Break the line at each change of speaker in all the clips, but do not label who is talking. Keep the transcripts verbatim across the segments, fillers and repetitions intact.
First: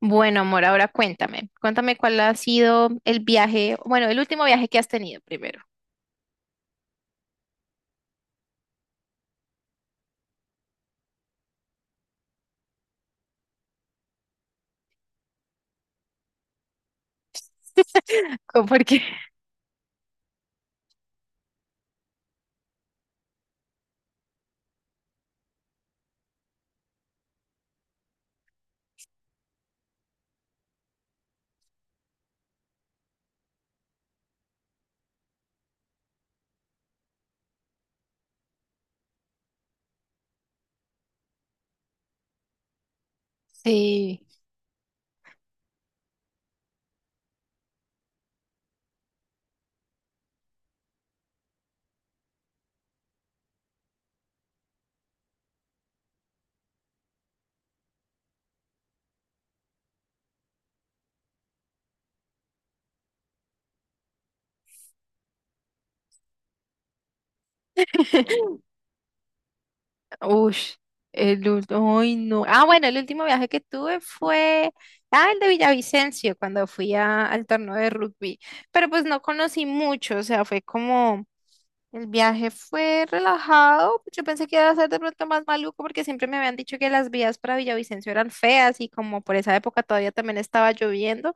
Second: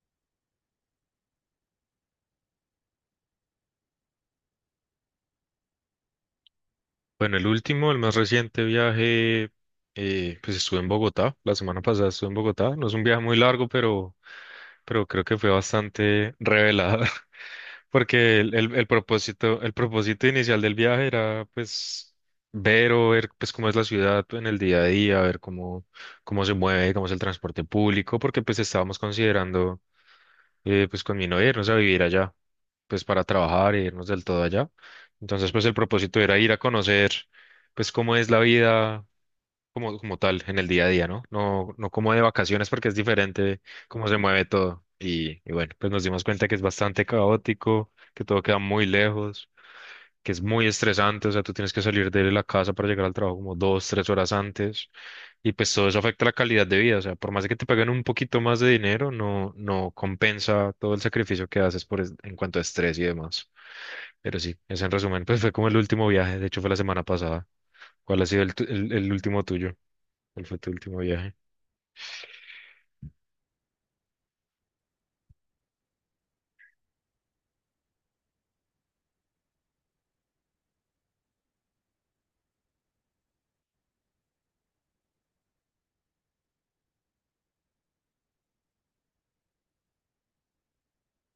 Bueno, amor, ahora cuéntame. Cuéntame cuál ha sido el viaje, bueno, el último viaje que has tenido primero.
Bueno, el último, el más reciente viaje, eh, pues estuve en Bogotá, la semana pasada estuve en Bogotá. No es un viaje muy largo, pero, pero creo que fue bastante revelador, porque el,
Co-
el- el
Porque,
propósito, el propósito inicial del viaje era pues ver o ver pues cómo es la ciudad en el día a día, ver cómo, cómo se mueve, cómo es el transporte público, porque pues estábamos considerando eh, pues con mi novia irnos a vivir allá, pues para trabajar e irnos del todo allá. Entonces, pues el propósito era ir a conocer, pues cómo es la vida como, como tal en el día a día, ¿no? No, no como de vacaciones porque es diferente cómo se
sí,
mueve todo. Y, y bueno, pues nos dimos cuenta que es bastante caótico, que todo queda muy lejos, que es muy estresante. O sea, tú tienes que salir de la casa para llegar al trabajo como dos, tres horas antes, y pues todo eso afecta la calidad de vida. O sea, por más de que te paguen un poquito más de dinero, no, no compensa todo el sacrificio que haces por, es- en cuanto a estrés y demás. Pero sí, ese en resumen, pues fue como el último viaje, de hecho fue la semana pasada. ¿Cuál ha sido el, tu- el, el último tuyo? ¿Cuál fue tu
ush,
último viaje?
el último, ay, no. Ah, bueno, el último viaje que tuve fue, ah, el de Villavicencio, cuando fui a- al torneo de rugby. Pero pues no conocí mucho, o sea, fue como el viaje fue relajado. Yo pensé que iba a ser de pronto más maluco porque siempre me habían dicho que las vías para Villavicencio eran feas y como por esa época todavía también estaba lloviendo,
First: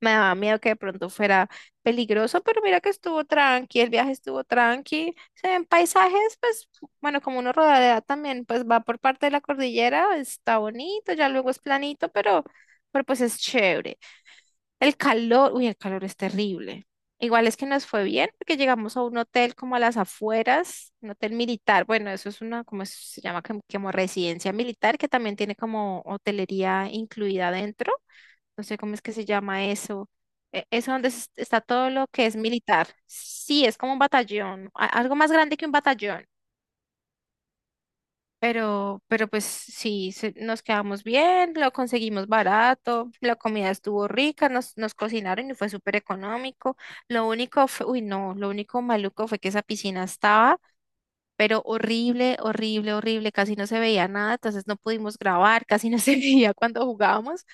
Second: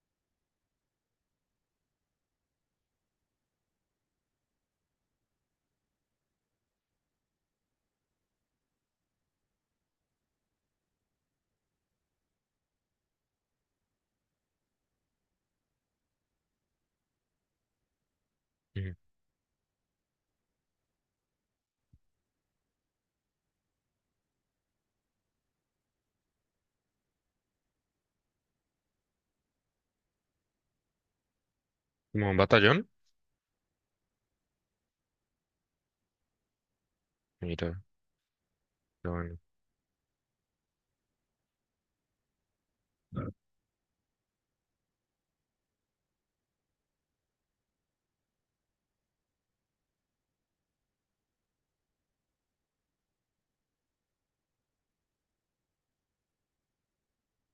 me daba miedo que de pronto fuera peligroso, pero mira que estuvo tranqui, el viaje estuvo tranqui. Se ven paisajes, pues bueno, como uno rodea también, pues va por parte de la cordillera, está bonito, ya luego es planito, pero, pero pues es chévere. El calor, uy, el calor es terrible. Igual es que nos fue bien porque
Ujú.
llegamos a un hotel como a las afueras, un hotel militar. Bueno, eso es una, como se llama, como, como residencia militar que también tiene como hotelería incluida dentro. No sé cómo es que se llama eso. E- Eso donde es- está todo lo que
¿Como
es
un
militar.
batallón?
Sí, es como un batallón, a- algo más grande que un batallón.
Mira,
Pero,
no,
pero
bueno.
pues sí, se- nos quedamos bien, lo conseguimos barato,
Claro.
la comida estuvo rica, nos, nos cocinaron y fue súper económico. Lo único fue, uy, no, lo único maluco fue que esa piscina estaba pero horrible, horrible, horrible, casi no se veía nada, entonces no pudimos grabar, casi no se veía cuando jugábamos,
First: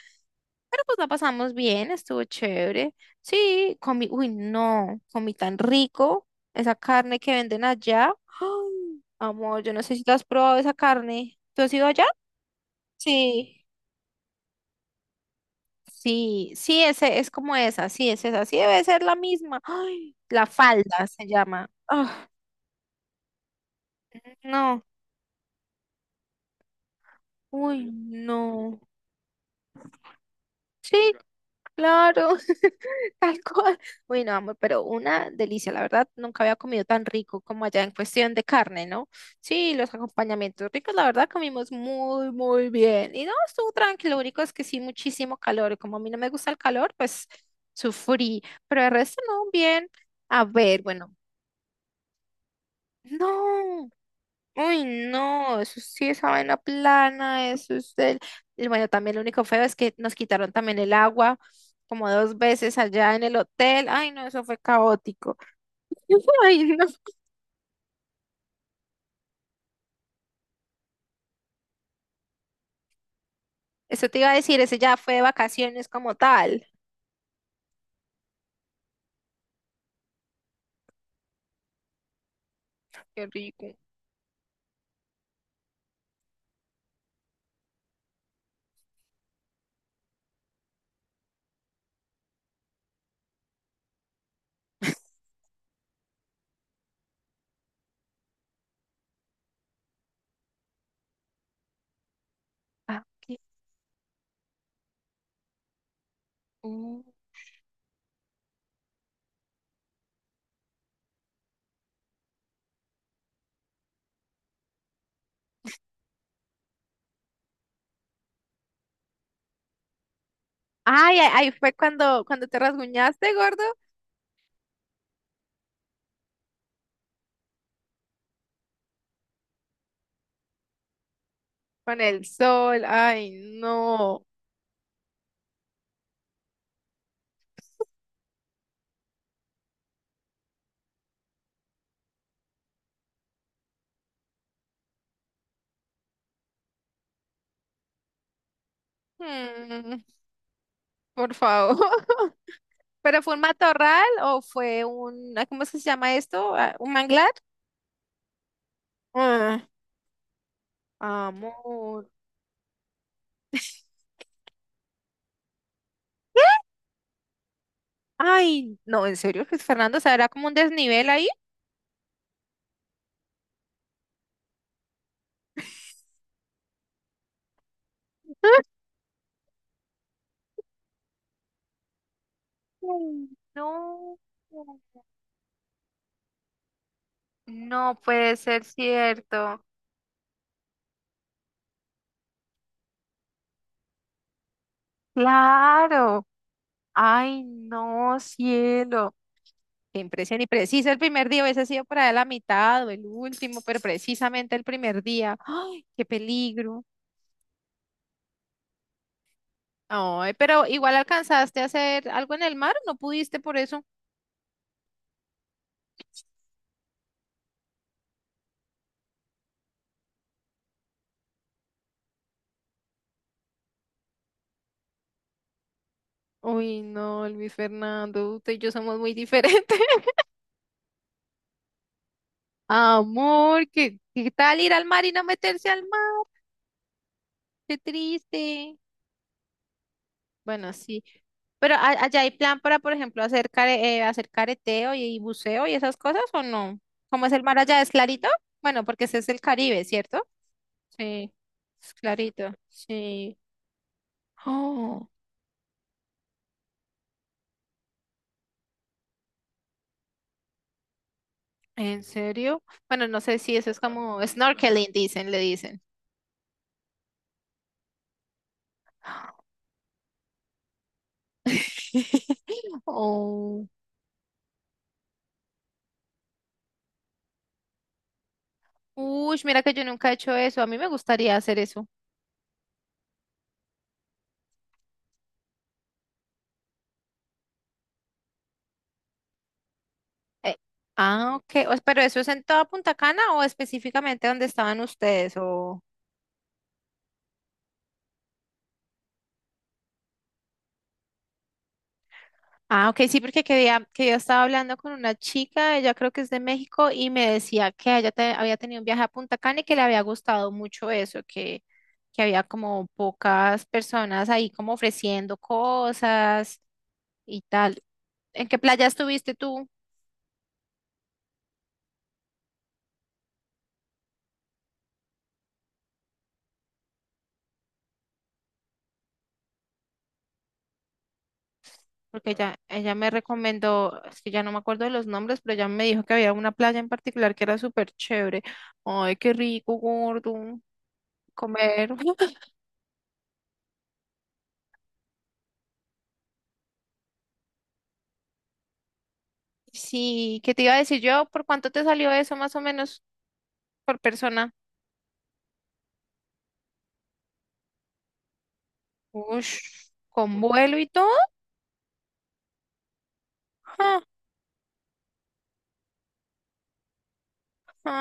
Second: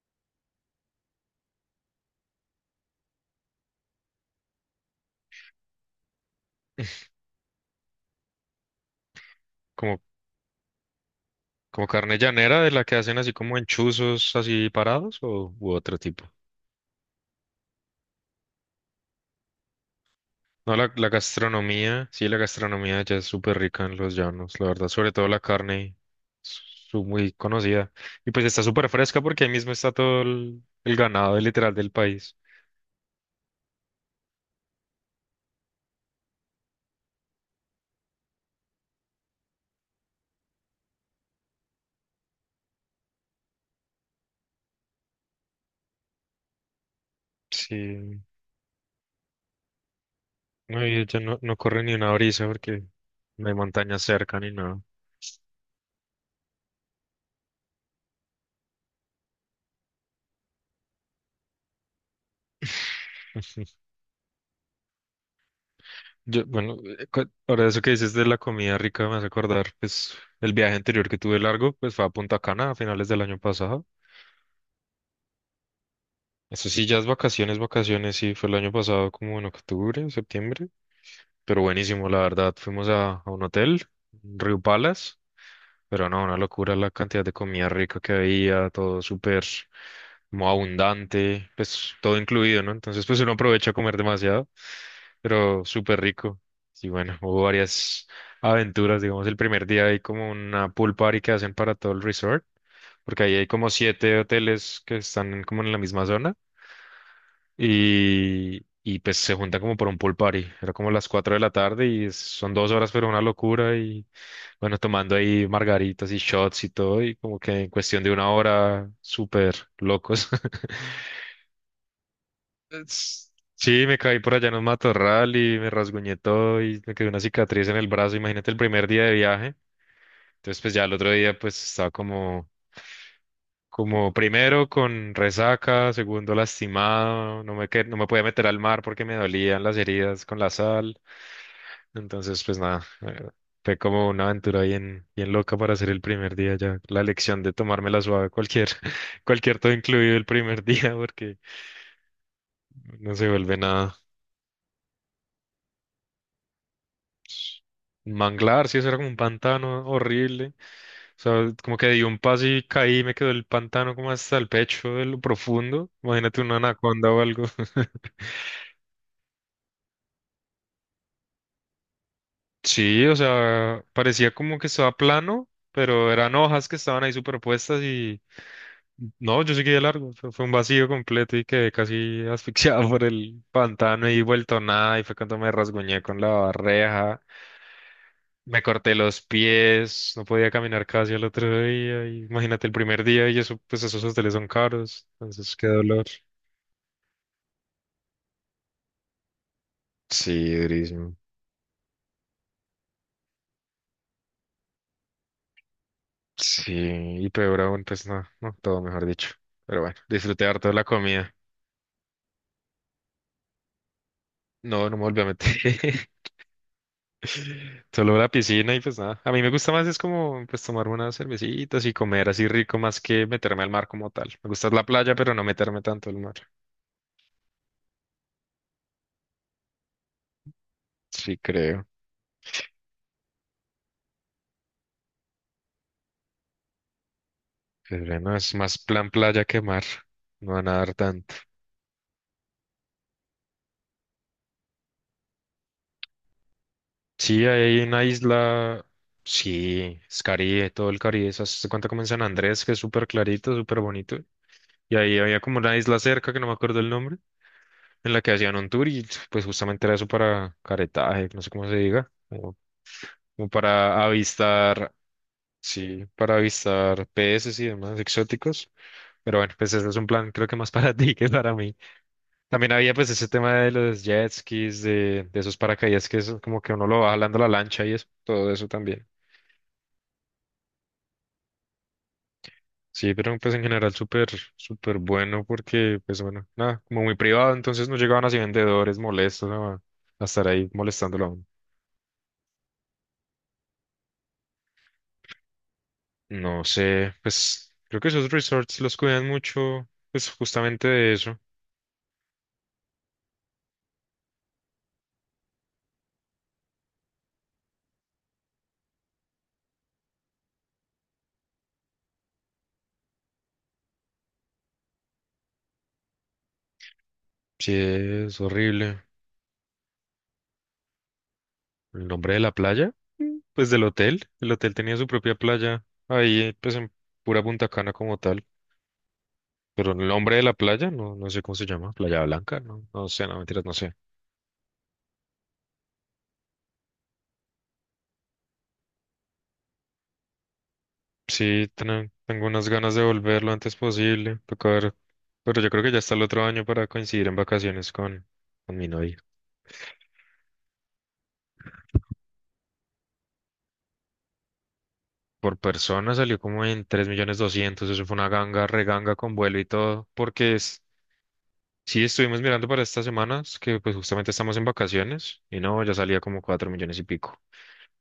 pero pues la pasamos bien, estuvo chévere. Sí, comí, uy, no, comí tan rico esa carne que venden allá. ¡Ay, amor! Yo no sé
Como
si tú has probado esa carne. ¿Tú has ido
como
allá?
carne llanera de la que hacen así como
Sí.
enchuzos así parados o u otro tipo.
Sí, sí, ese es como esa, sí, es esa, sí debe ser la misma. ¡Ay, la
No, la,
falda
la
se llama!
gastronomía,
Ah,
sí, la gastronomía ya es súper rica en los llanos, la
no,
verdad, sobre todo la carne, su, muy
uy,
conocida. Y pues está
no.
súper fresca porque ahí mismo está todo el, el
Sí,
ganado literal del
claro.
país.
Tal cual. Uy, no, amor, pero una delicia. La verdad, nunca había comido tan rico como allá en cuestión de carne, ¿no? Sí, los acompañamientos ricos, la verdad, comimos muy, muy bien. Y no, estuvo tranquilo. Lo único es que sí, muchísimo calor. Y como a mí no me gusta el calor, pues
Sí,
sufrí. Pero el resto, no, bien. A ver,
no, y
bueno,
ya no, no corre ni una brisa porque no hay
no.
montaña cerca ni nada.
Uy, no, eso sí, esa vaina plana, eso es del... Y bueno, también lo único feo es que nos quitaron también el agua como dos veces allá en el hotel. Ay, no, eso fue caótico.
Yo,
Ay,
bueno,
no.
eh, cu- ahora eso que dices de la comida rica me hace acordar, pues el viaje anterior que tuve largo, pues fue a Punta Cana a finales del año pasado.
Eso te iba a decir, ese ya fue de vacaciones como tal.
Eso sí, ya es vacaciones, vacaciones, sí, fue el año pasado como en octubre, septiembre, pero buenísimo, la verdad. Fuimos a,
Qué
a un
rico.
hotel, Río Palace. Pero no, una locura la cantidad de comida rica que había, todo súper como abundante, pues todo incluido, ¿no? Entonces, pues uno aprovecha a comer demasiado, pero súper rico. Y bueno, hubo varias aventuras. Digamos, el primer día hay como una pool party que hacen para todo el resort
Ah,
porque ahí
qué-
hay como siete hoteles que están en- como en la misma zona,
uh.
y, y pues se juntan como por un pool party. Era como las cuatro de la tarde y es- son dos horas, pero una locura. Y bueno, tomando ahí margaritas y shots y todo, y como que en cuestión de una hora, súper locos.
Ay, ay, ay, fue cuando, cuando te
Es-
rasguñaste, gordo,
Sí, me caí por allá en un matorral y me rasguñé todo y me quedó una cicatriz en el brazo. Imagínate el primer día de viaje. Entonces, pues ya el otro día, pues estaba
con el
como,
sol. Ay,
como
no.
primero con resaca, segundo lastimado, no me, que- no me podía meter al mar porque me dolían las heridas con la sal. Entonces, pues nada, eh, fue como una aventura bien, bien loca para hacer el primer día ya. La lección de tomármela suave cualquier, cualquier todo
Mm,
incluido el primer día
por
porque
favor.
no
¿Pero
se
fue un
vuelve nada.
matorral o fue un, ah, cómo es que se llama esto? Ah, ¿un manglar?
Un manglar, sí, eso era como un
Ah,
pantano horrible. O sea, como que di
amor.
un paso y caí, me quedó el pantano como hasta el pecho de lo profundo. Imagínate una anaconda o algo.
Ay, no, en serio, Luis Fernando, o sea, era como un desnivel ahí.
Sí, o sea, parecía como que estaba plano, pero eran hojas que estaban ahí superpuestas y no, yo seguí de largo. O sea, fue un vacío completo y quedé casi asfixiado por
Ay,
el pantano
no,
y vuelto nada. Y fue cuando me rasguñé con la reja.
no puede
Me
ser
corté los
cierto.
pies, no podía caminar casi al otro día. Y imagínate el primer día y eso, pues esos hoteles son caros, entonces qué dolor.
Claro. Ay, no, cielo. Qué impresión y
Sí,
preciso el
durísimo.
primer día, hubiese sido por ahí la mitad o el último, pero precisamente el primer día. ¡Ay, qué
Sí,
peligro!
y peor aún, pues no, no, todo mejor dicho. Pero bueno,
Ay,
disfruté
pero
harto de la
igual
comida.
alcanzaste a hacer algo en el mar, ¿no pudiste por eso?
No, no me volví a meter. Solo la piscina y pues nada. A mí me gusta más es como pues tomar unas cervecitas y comer así rico más que meterme al mar como tal. Me gusta la playa, pero no meterme tanto al mar.
Uy, no, Luis Fernando, usted y yo somos muy diferentes.
Sí, creo.
Amor, ¿qué, qué tal ir al mar y no meterse al mar? Qué
Pues bueno, es más
triste.
plan playa que mar, no van
Bueno,
a nadar
sí.
tanto.
Pero a- allá hay plan para, por ejemplo, hacer, care- eh, hacer careteo y, y buceo y esas cosas, ¿o no? ¿Cómo es el
Sí,
mar allá?
hay
¿Es
una
clarito? Bueno,
isla,
porque ese es el Caribe,
sí, es
¿cierto?
Caribe, todo el Caribe,
Sí,
esas- se cuenta
es
como en San
clarito.
Andrés, que es súper
Sí.
clarito, súper bonito. Y
Oh,
ahí había como una isla cerca, que no me acuerdo el nombre, en la que hacían un tour y pues justamente era eso para caretaje, no sé cómo se
¿en
diga, como,
serio? Bueno, no sé
como
si eso es
para
como snorkeling,
avistar,
dicen, le dicen.
sí, para avistar peces y demás exóticos. Pero bueno, pues ese es un plan creo que más para ti que para mí. También había pues ese tema
Oh.
de los jet skis, de, de esos paracaídas que es como que uno lo va jalando la lancha y eso, todo eso también.
Uy, mira que yo nunca he hecho eso. A mí me gustaría hacer eso.
Sí, pero pues en general súper, súper bueno porque pues bueno, nada, como muy privado, entonces no llegaban así vendedores molestos, ¿no? a, a estar
Eh,
ahí molestándolo a
ah,
uno.
ok. O pero eso es en toda Punta Cana o específicamente donde estaban ustedes o...
No sé, pues creo que esos resorts los cuidan mucho, pues justamente de eso.
Ah, ok, sí, porque que día, que yo estaba hablando con una chica, ella creo que es de México, y me decía que ella te- había tenido un viaje a Punta Cana y que le había gustado mucho eso, que, que había como pocas personas ahí como ofreciendo cosas y
Sí,
tal.
es
¿En qué playa
horrible.
estuviste tú?
¿El nombre de la playa? Mm, pues del hotel. El hotel tenía su propia playa ahí pues en pura Punta Cana como tal. Pero el hombre de la playa, no, no sé cómo se llama, Playa
Porque ella,
Blanca, no,
ella
no
me
sé, no mentiras, no sé.
recomendó, es que ya no me acuerdo de los nombres, pero ella me dijo que había una playa en particular que era súper chévere. Ay, qué rico, gordo,
Sí,
comer.
ten- tengo unas ganas de volver lo antes posible, toca ver, pero yo creo que ya está el otro año para coincidir en vacaciones con, con mi novia.
Sí, ¿qué te iba a decir yo? ¿Por cuánto te salió eso más o menos por persona?
Por persona salió como en tres millones doscientos, eso fue una ganga, reganga con vuelo
Ush,
y todo,
con
porque
vuelo
es,
y todo.
sí estuvimos mirando para estas semanas, que pues
Ja,
justamente estamos en vacaciones, y no, ya salía como cuatro millones y pico.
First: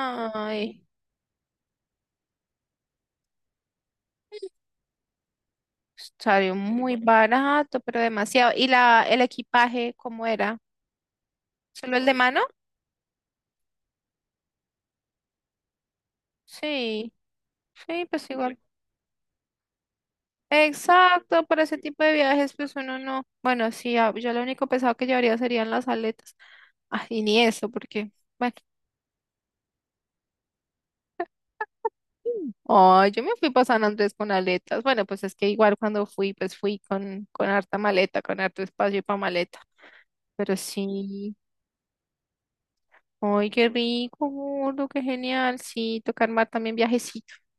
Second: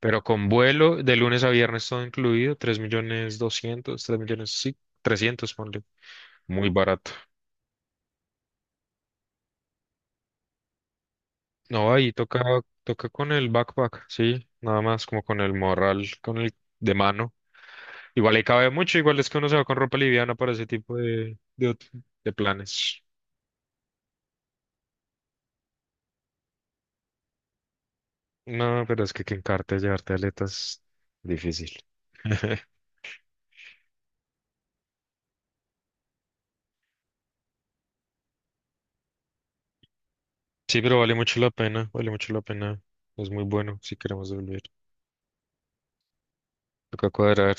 Pero con vuelo de lunes a viernes todo incluido, tres millones doscientos, tres millones, sí, trescientos ponle.
salió
Muy
muy
barato.
barato, pero demasiado. ¿Y la, el equipaje cómo era?
No,
¿Solo el
ahí
de mano?
toca, toca con el backpack, sí, nada más como con el morral, con el de
Sí,
mano.
sí, pues
Igual ahí
igual.
cabe mucho, igual es que uno se va con ropa liviana para ese tipo de,
Exacto, para
de,
ese tipo
ot-
de
de
viajes, pues uno
planes.
no. Bueno, sí, ah, yo lo único pesado que llevaría serían las aletas. Ah, y ni eso, porque, bueno.
No, pero es que que encarte llevarte aletas, difícil.
Ay, yo me fui para San Andrés con aletas. Bueno, pues es que igual cuando fui, pues fui con, con harta maleta, con harto espacio para maleta. Pero
Sí, pero vale
sí,
mucho la pena, vale mucho la pena. Es muy
ay, qué
bueno si
rico,
queremos volver.
gordo, qué genial. Sí, tocar mar también
Toca
viajecito.
cuadrar,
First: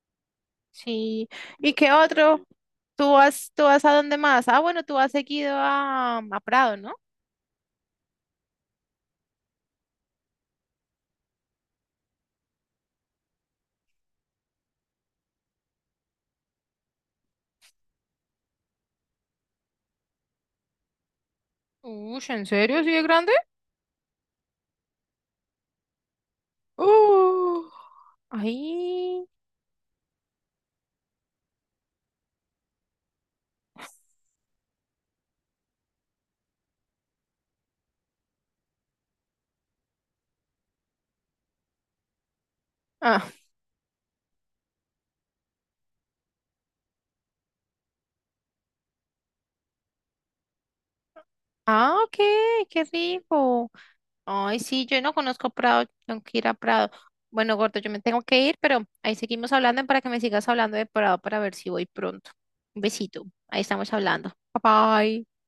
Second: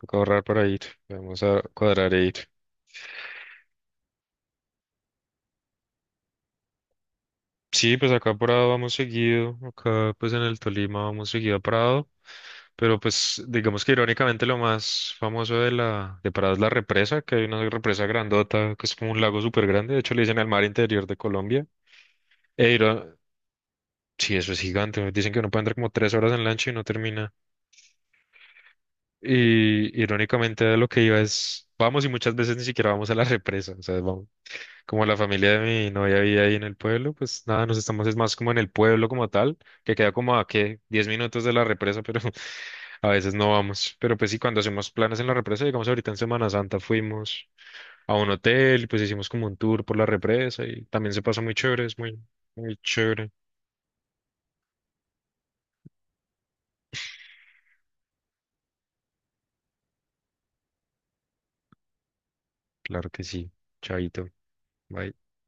toca ahorrar para ir.
Sí.
Vamos a
¿Y qué
cuadrar e
otro?
ir.
¿Tú vas, tú vas a dónde más? Ah, bueno, tú has seguido a, a Prado, ¿no?
Sí, pues acá a Prado vamos seguido. Acá, pues en el Tolima vamos seguido a Prado. Pero pues digamos que irónicamente lo más famoso de la de Prado es la represa, que hay una represa grandota que es como un lago súper grande. De hecho le dicen el mar interior de Colombia.
Uy, ¿en
E
serio? ¿Sigue
iró-
grande?
sí, eso es gigante. Dicen que uno puede andar como tres horas en lancha y no termina.
Uh, ay.
Y irónicamente a lo que iba es, vamos y muchas veces ni siquiera vamos a la represa. O sea, vamos. Como la familia de mi novia vive ahí en el pueblo, pues nada, nos estamos es más como en el pueblo como tal, que queda como a qué, diez minutos de la represa, pero a
Ah,
veces no vamos. Pero pues sí, cuando hacemos planes en la represa, digamos ahorita en Semana Santa fuimos a un hotel y pues hicimos como un tour por la represa y también se pasó muy chévere,
ah,
es
ok,
muy, muy
qué
chévere.
rico. Ay, sí, yo no conozco Prado, tengo que ir a Prado. Bueno, gordo, yo me tengo que ir, pero ahí seguimos hablando para que me sigas hablando de Prado para ver si voy pronto. Un
Claro que
besito,
sí,
ahí estamos
chaito,
hablando. Bye
bye.
bye.